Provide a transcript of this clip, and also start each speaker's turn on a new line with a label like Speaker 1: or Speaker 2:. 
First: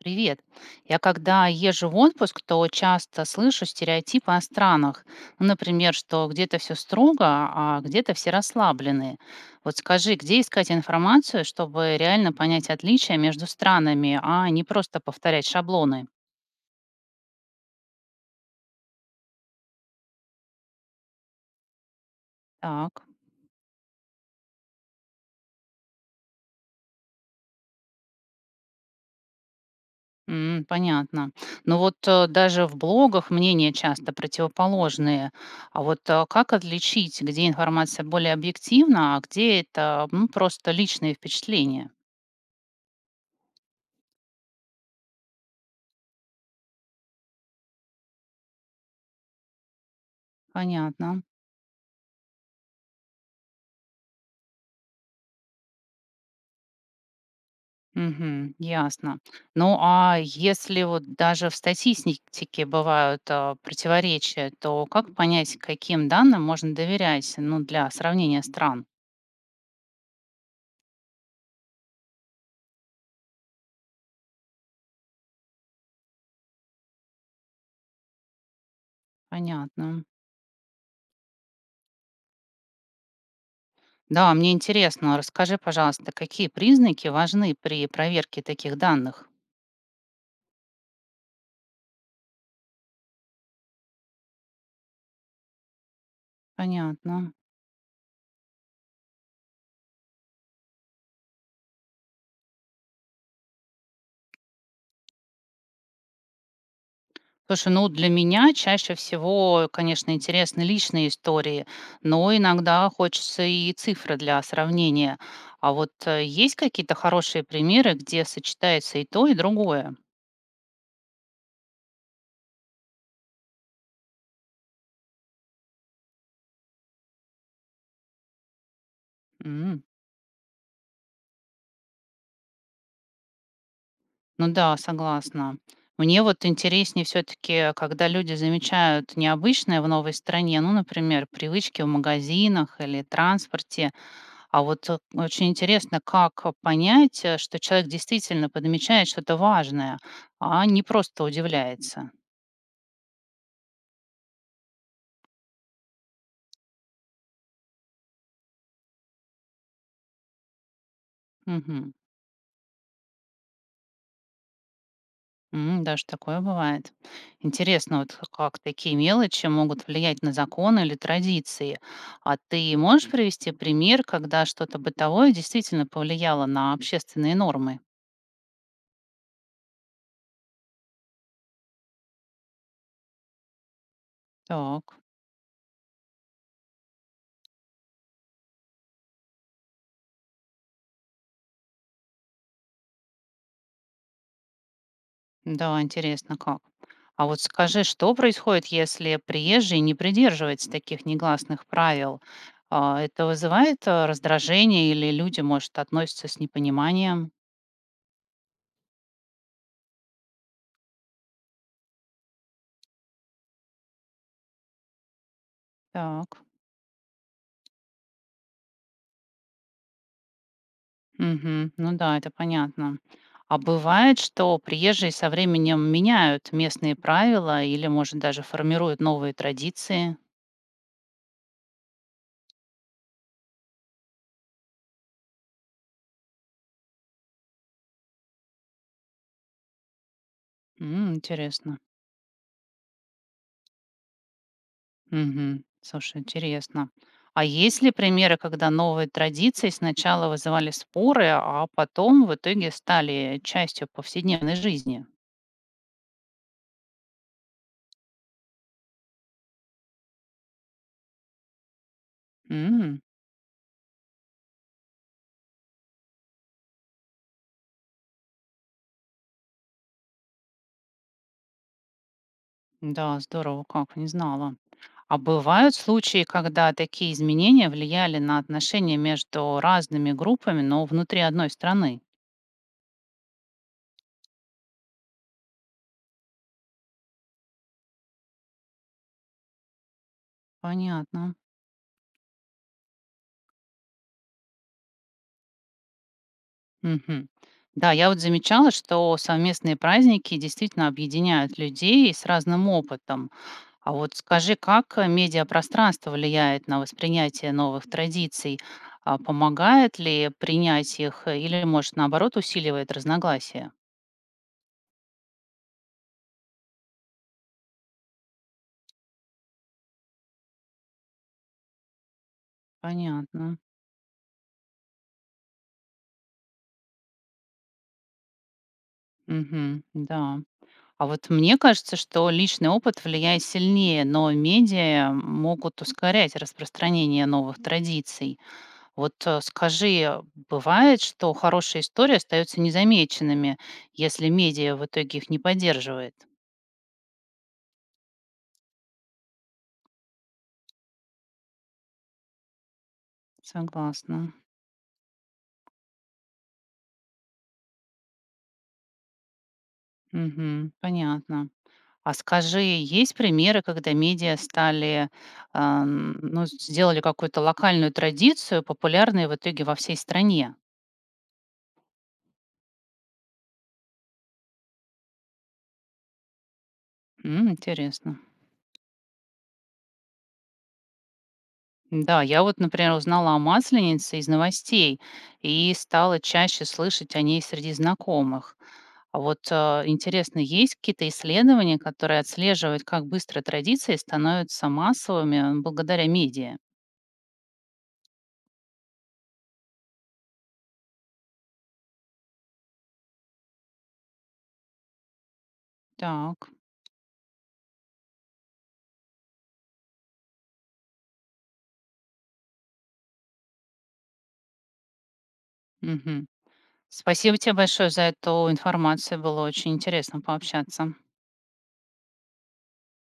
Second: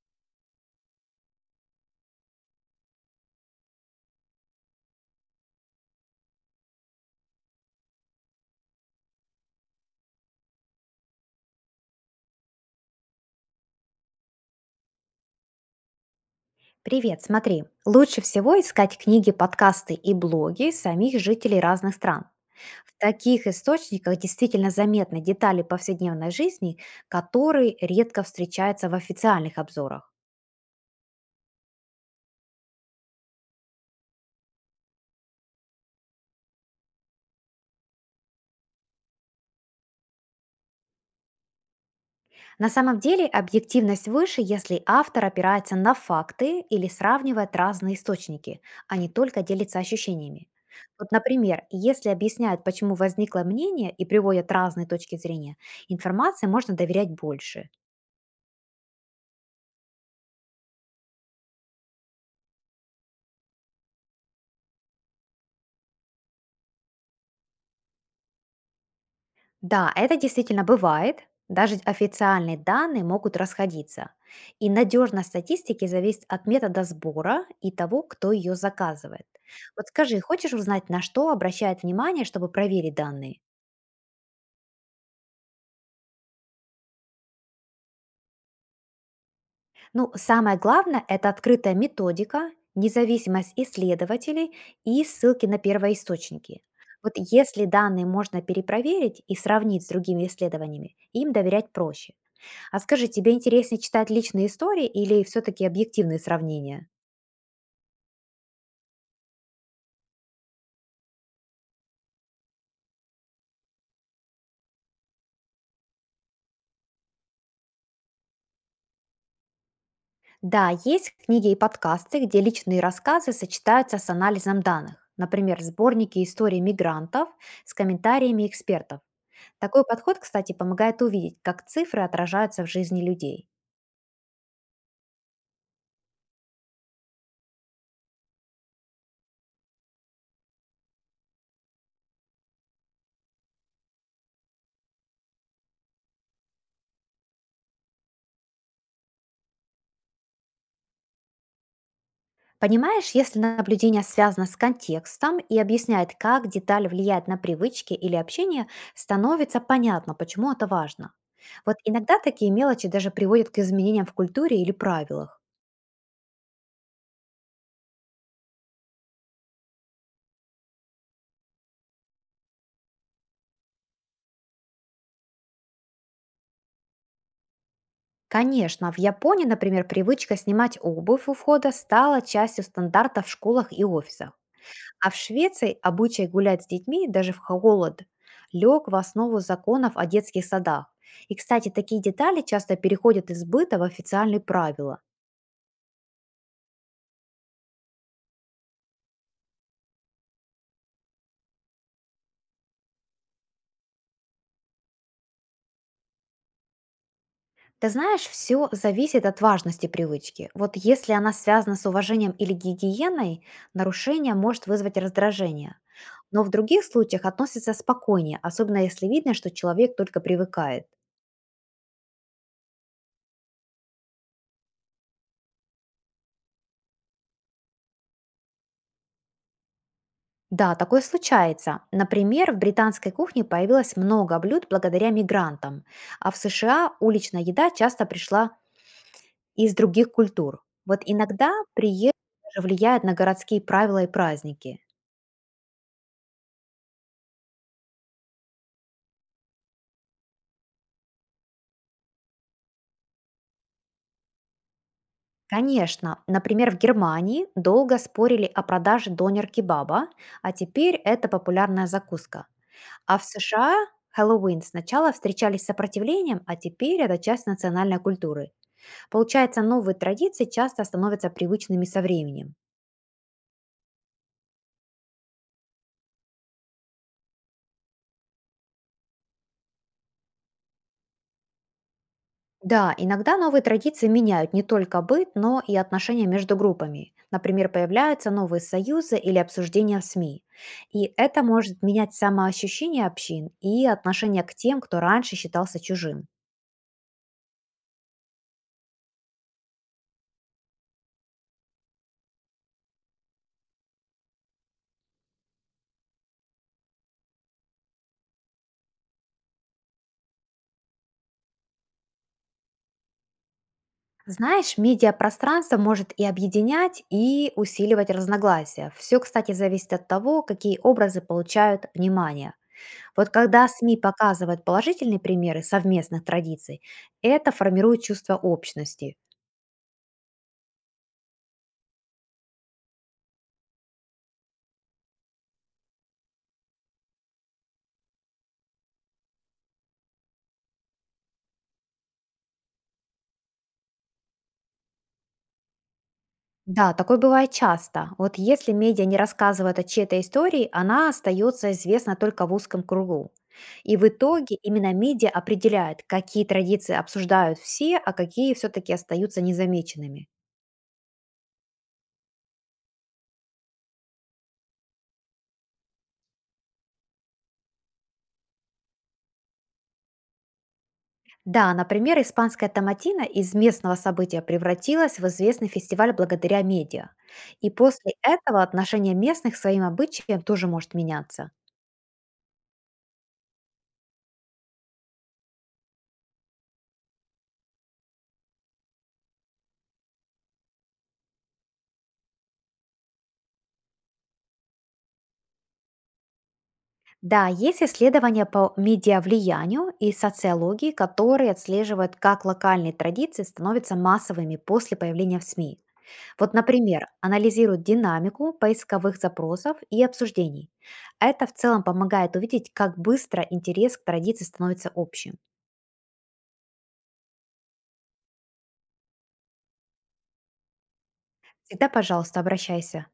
Speaker 1: Привет. Я когда езжу в отпуск, то часто слышу стереотипы о странах. Ну, например, что где-то все строго, а где-то все расслабленные. Вот скажи, где искать информацию, чтобы реально понять отличия между странами, а не просто повторять шаблоны?
Speaker 2: Привет, смотри. Лучше всего искать книги, подкасты и блоги самих жителей разных стран. В
Speaker 1: Так,
Speaker 2: таких источниках действительно заметны детали повседневной жизни, которые редко встречаются в официальных обзорах.
Speaker 1: м, понятно. Ну вот даже в блогах мнения часто противоположные. А вот как отличить, где информация более объективна, а где это ну, просто личные впечатления?
Speaker 2: На самом деле объективность выше, если автор опирается на факты или сравнивает разные источники, а не только делится ощущениями. Вот,
Speaker 1: Понятно.
Speaker 2: например, если объясняют, почему возникло мнение и приводят разные точки зрения, информации можно доверять больше.
Speaker 1: Мгм. Ясно. Ну, а если вот даже в статистике бывают противоречия, то как понять, каким данным можно доверять, ну, для сравнения стран?
Speaker 2: Да, это действительно бывает. Даже официальные данные могут расходиться. И надежность статистики зависит от метода сбора и того, кто ее заказывает. Вот
Speaker 1: Понятно.
Speaker 2: скажи, хочешь узнать, на что обращает внимание, чтобы проверить данные?
Speaker 1: Да, мне интересно. Расскажи, пожалуйста, какие признаки важны при проверке таких данных?
Speaker 2: Ну, самое главное– это открытая методика, независимость исследователей и ссылки на первоисточники. Вот
Speaker 1: Понятно.
Speaker 2: если данные можно перепроверить и сравнить с другими исследованиями, им доверять проще. А скажи, тебе интереснее читать личные истории или все-таки объективные сравнения?
Speaker 1: Слушай, ну для меня чаще всего, конечно, интересны личные истории, но иногда хочется и цифры для сравнения. А вот есть какие-то хорошие примеры, где сочетается и то, и другое?
Speaker 2: Да, есть книги и подкасты, где личные рассказы сочетаются с анализом данных. Например, сборники историй мигрантов с комментариями экспертов.
Speaker 1: М.
Speaker 2: Такой подход, кстати, помогает увидеть, как цифры отражаются в жизни людей.
Speaker 1: Ну да, согласна. Мне вот интереснее все-таки, когда люди замечают необычное в новой стране, ну, например, привычки в магазинах или транспорте. А вот очень интересно, как понять, что человек действительно подмечает что-то важное, а не просто удивляется.
Speaker 2: Понимаешь, если наблюдение связано с контекстом и объясняет, как деталь влияет на привычки или общение, становится понятно, почему это важно. Вот
Speaker 1: Мгм.
Speaker 2: иногда такие мелочи даже приводят к изменениям в культуре или правилах.
Speaker 1: М, даже такое бывает. Интересно, вот как такие мелочи могут влиять на законы или традиции. А ты можешь привести пример, когда что-то бытовое действительно повлияло на общественные нормы?
Speaker 2: Конечно, в Японии, например, привычка снимать обувь у входа стала частью стандарта в школах и офисах.
Speaker 1: Так.
Speaker 2: А в Швеции обычай гулять с детьми даже в холод лег в основу законов о детских садах. И, кстати, такие детали часто переходят из быта в официальные правила.
Speaker 1: Да, интересно как. А вот скажи, что происходит, если приезжий не придерживается таких негласных правил? А, это вызывает раздражение или люди, может, относятся с непониманием?
Speaker 2: Ты знаешь, все зависит от важности привычки. Вот если она связана с уважением или гигиеной, нарушение может вызвать раздражение. Но
Speaker 1: Так.
Speaker 2: в других случаях относится спокойнее, особенно если видно, что человек только привыкает.
Speaker 1: Мгм. Ну да, это понятно. А бывает, что приезжие со временем меняют местные правила или, может, даже формируют новые традиции?
Speaker 2: Да, такое случается. Например, в британской кухне появилось много блюд благодаря мигрантам, а в США уличная еда часто пришла из других культур. Вот
Speaker 1: М,
Speaker 2: иногда
Speaker 1: интересно.
Speaker 2: приезд даже влияет на городские правила и праздники.
Speaker 1: Мгм. Слушай, интересно. А есть ли примеры, когда новые традиции сначала вызывали споры, а потом в итоге стали частью повседневной жизни?
Speaker 2: Конечно, например, в Германии долго спорили о продаже донер-кебаба, а теперь это популярная закуска.
Speaker 1: М.
Speaker 2: А в США Хэллоуин сначала встречались с сопротивлением, а теперь это часть национальной культуры. Получается, новые традиции часто становятся привычными со временем.
Speaker 1: Да, здорово, как, не знала. А бывают случаи, когда такие изменения влияли на отношения между разными группами, но внутри одной страны?
Speaker 2: Да, иногда новые традиции меняют не только быт, но и отношения между группами. Например, появляются новые союзы или обсуждения в СМИ. И
Speaker 1: Понятно.
Speaker 2: это может менять самоощущение общин и отношение к тем, кто раньше считался чужим.
Speaker 1: Мгм. Да, я вот замечала, что совместные праздники действительно объединяют людей с разным опытом. А вот скажи, как медиапространство влияет на воспринятие новых традиций? А, помогает ли принять их, или, может, наоборот, усиливает разногласия?
Speaker 2: Знаешь, медиапространство может и объединять, и усиливать разногласия. Все, кстати, зависит от того, какие образы получают внимание. Вот
Speaker 1: Понятно.
Speaker 2: когда СМИ показывают положительные примеры совместных традиций, это формирует чувство общности.
Speaker 1: Мгм. Да. А вот мне кажется, что личный опыт влияет сильнее, но медиа могут ускорять распространение новых традиций. Вот скажи, бывает, что хорошие истории остаются незамеченными, если медиа в итоге их не поддерживает?
Speaker 2: Да, такое бывает часто. Вот если медиа не рассказывает о чьей-то истории, она остается известна только в узком кругу. И в
Speaker 1: Согласна.
Speaker 2: итоге именно медиа определяет, какие традиции обсуждают все, а какие все-таки остаются незамеченными.
Speaker 1: Мгм. Понятно. А скажи, есть примеры, когда медиа стали, ну, сделали какую-то локальную традицию, популярной в итоге во всей стране?
Speaker 2: Да, например, испанская томатина из местного события превратилась в известный фестиваль благодаря медиа.
Speaker 1: М,
Speaker 2: И после
Speaker 1: интересно.
Speaker 2: этого отношение местных к своим обычаям тоже может меняться.
Speaker 1: Да, я вот, например, узнала о масленице из новостей и стала чаще слышать о ней среди знакомых. А вот интересно, есть какие-то исследования, которые отслеживают, как быстро традиции становятся массовыми благодаря медиа?
Speaker 2: Да, есть исследования по медиавлиянию и социологии, которые отслеживают, как локальные традиции становятся массовыми после появления в СМИ.
Speaker 1: Так.
Speaker 2: Вот, например, анализируют динамику поисковых запросов и обсуждений. Это в целом помогает увидеть, как быстро интерес к традиции становится общим.
Speaker 1: Мгм. Спасибо тебе большое за эту информацию. Было очень интересно пообщаться.
Speaker 2: Всегда, пожалуйста, обращайся.